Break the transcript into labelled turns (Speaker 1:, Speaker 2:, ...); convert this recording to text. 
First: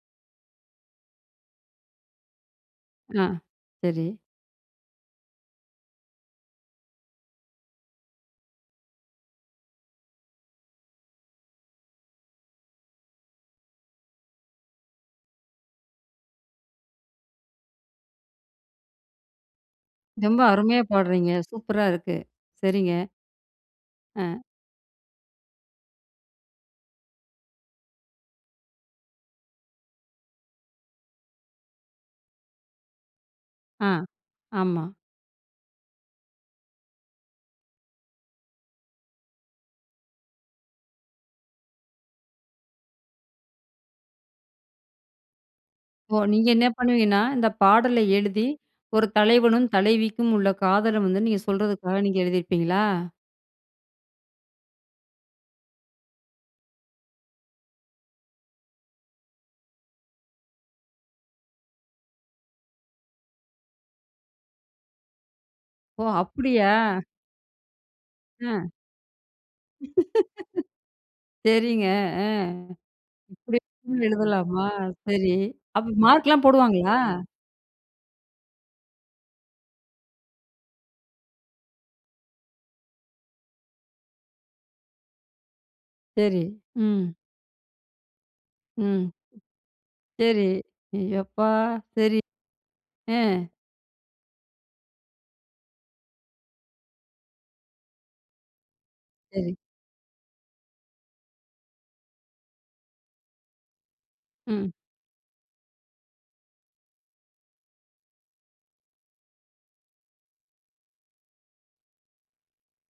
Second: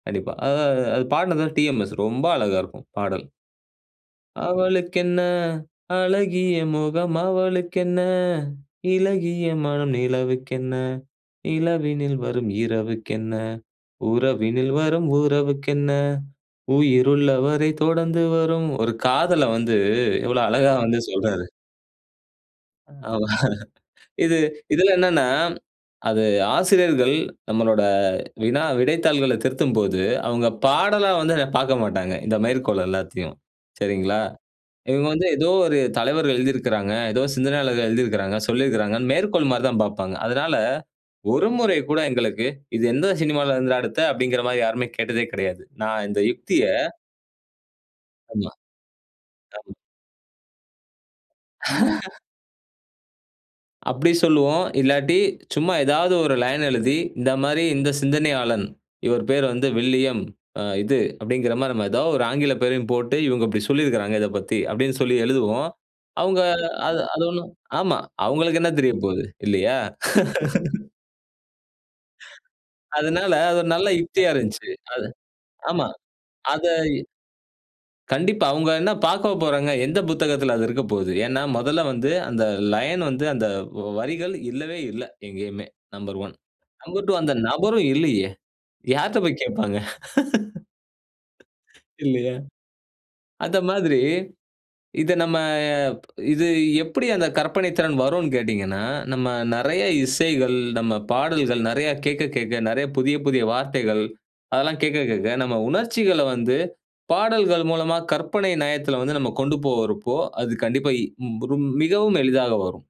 Speaker 1: கண்டிப்பா. அ அ அ அது பாடுனது வந்து டிஎம்எஸ், ரொம்ப அழகா இருக்கும்.
Speaker 2: ஆ.
Speaker 1: பாடல்.
Speaker 2: சரி.
Speaker 1: அவளுக்கென்ன, அழகிய முகம் அவளுக்கென்ன, இளகிய மனம் நிலவுக்கென்ன, இளவினில் வரும் இரவுக்கென்ன, உறவினில் வரும் உறவுக்கென்ன உயிருள்ள வரை தொடர்ந்து வரும். ஒரு காதல வந்து
Speaker 2: ரொம்ப
Speaker 1: எவ்ளோ அழகா
Speaker 2: அருமையா
Speaker 1: வந்து
Speaker 2: பாட்றீங்க!
Speaker 1: சொல்றாரு.
Speaker 2: சூப்பரா இருக்கு. சரிங்க.
Speaker 1: ஆமா. இது
Speaker 2: ஆ.
Speaker 1: இதுல என்னன்னா, அது ஆசிரியர்கள் நம்மளோட வினா, விடைத்தாள்கள திருத்தும்போது, அவுங்க பாடலா வந்து அத பாக்க மாட்டாங்க. இந்த மேற்கோள் எல்லாத்தையும்.
Speaker 2: ஆ.
Speaker 1: சரிங்களா?
Speaker 2: ஆமா.
Speaker 1: இவங்க வந்து ஏதோ ஒரு தலைவர்கள் எழுதிருக்குறாங்க, ஏதோ சிந்தனையாளர்கள் எழுதிருக்குறாங்க, சொல்லிருக்காங்கன்னு மேற்கோள் மாரிதான் பார்ப்பாங்க. அதனால ஒரு முறை கூட எங்களுக்கு இது எந்த சினிமாவுல இருந்துடா எடுத்த, அப்டிங்கற மாரி யாருமே கேட்டதே கெடையாது. நான்
Speaker 2: ஓ!
Speaker 1: இந்த
Speaker 2: நீங்க
Speaker 1: யுக்திய
Speaker 2: என்ன பண்ணுவீங்கன்னா, இந்த பாடல எழுதி
Speaker 1: ஆமா.
Speaker 2: ஒரு தலைவனும்,
Speaker 1: ஆம்.
Speaker 2: தலைவிக்கும் உள்ள காதல வந்து நீங்க சொல்றதுக்காக நீங்க எழுதியிருப்பீங்களா?
Speaker 1: அப்டி சொல்லுவோம். இல்லாட்டி சும்மா ஏதாவது ஒரு லைன் எழுதி, இந்த மாரி இந்த சிந்தனையாளன். இவரு பேரு வந்து வில்லியம், அ, இது, அப்டிங்கற மாரி, நம்ம ஏதாவது ஒரு ஆங்கில பேரையும் போட்டு இவங்க இப்டி சொல்லிருக்காங்க, இதப்பத்தி அப்டின்னு சொல்லி எழுதுவோம்.
Speaker 2: ஓ!
Speaker 1: அவுங்க
Speaker 2: அப்டியா?
Speaker 1: அது அது ஒண்ணும் ஆமா, அவங்களுக்கு
Speaker 2: ஆ.
Speaker 1: என்ன தெரியப்போகுது? இல்லையா?
Speaker 2: சரிங்க. ஆ.
Speaker 1: அதுனால அது
Speaker 2: இப்படி
Speaker 1: ஒரு நல்ல
Speaker 2: கூட
Speaker 1: யுக்தியா
Speaker 2: எழுதலாமா?
Speaker 1: இருந்துச்சி. அது
Speaker 2: சரி.
Speaker 1: ஆமா.
Speaker 2: அப்ப மார்க்லாம்
Speaker 1: அத
Speaker 2: போடுவாங்களா?
Speaker 1: கண்டிப்பா. அவுங்க என்ன பாக்கவா போறாங்க? எந்த புத்தகத்துல அது இருக்கப்போவுது. ஏன்னா, மொதல்ல வந்து அந்த லைன் வந்து அந்த வரிகள் இல்லவே இல்ல எங்கயுமே, 1.
Speaker 2: சரி.
Speaker 1: நம்பர்
Speaker 2: ம்.
Speaker 1: டூ. அந்த நபரும் இல்லையே.
Speaker 2: ம்.
Speaker 1: யார்ட்ட போய் கேப்பாங்க?
Speaker 2: சரி. எப்பா, சரி.
Speaker 1: இல்லையா?
Speaker 2: அ.
Speaker 1: அந்த மாதிரி இத நம்ம இது எப்டி அந்த கற்பனைத்திறன் வரும்னு கேட்டீங்கன்னா, நம்ம
Speaker 2: சரி.
Speaker 1: நெறைய இசைகள், நம்ம பாடல்கள் நெறைய கேட்க கேட்க, நெறைய புதிய, புதிய வார்த்தைகள்.
Speaker 2: ம்.
Speaker 1: அதெல்லாம் கேட்க கேட்க நம்ம உணர்ச்சிகள வந்து பாடல்கள் மூலமா கற்பனை நயத்துல வந்து நம்ம கொண்டு போறப்போ, அது கண்டிப்பா, ம் ப்ரும் மிகவும் எளிதாக வரும்.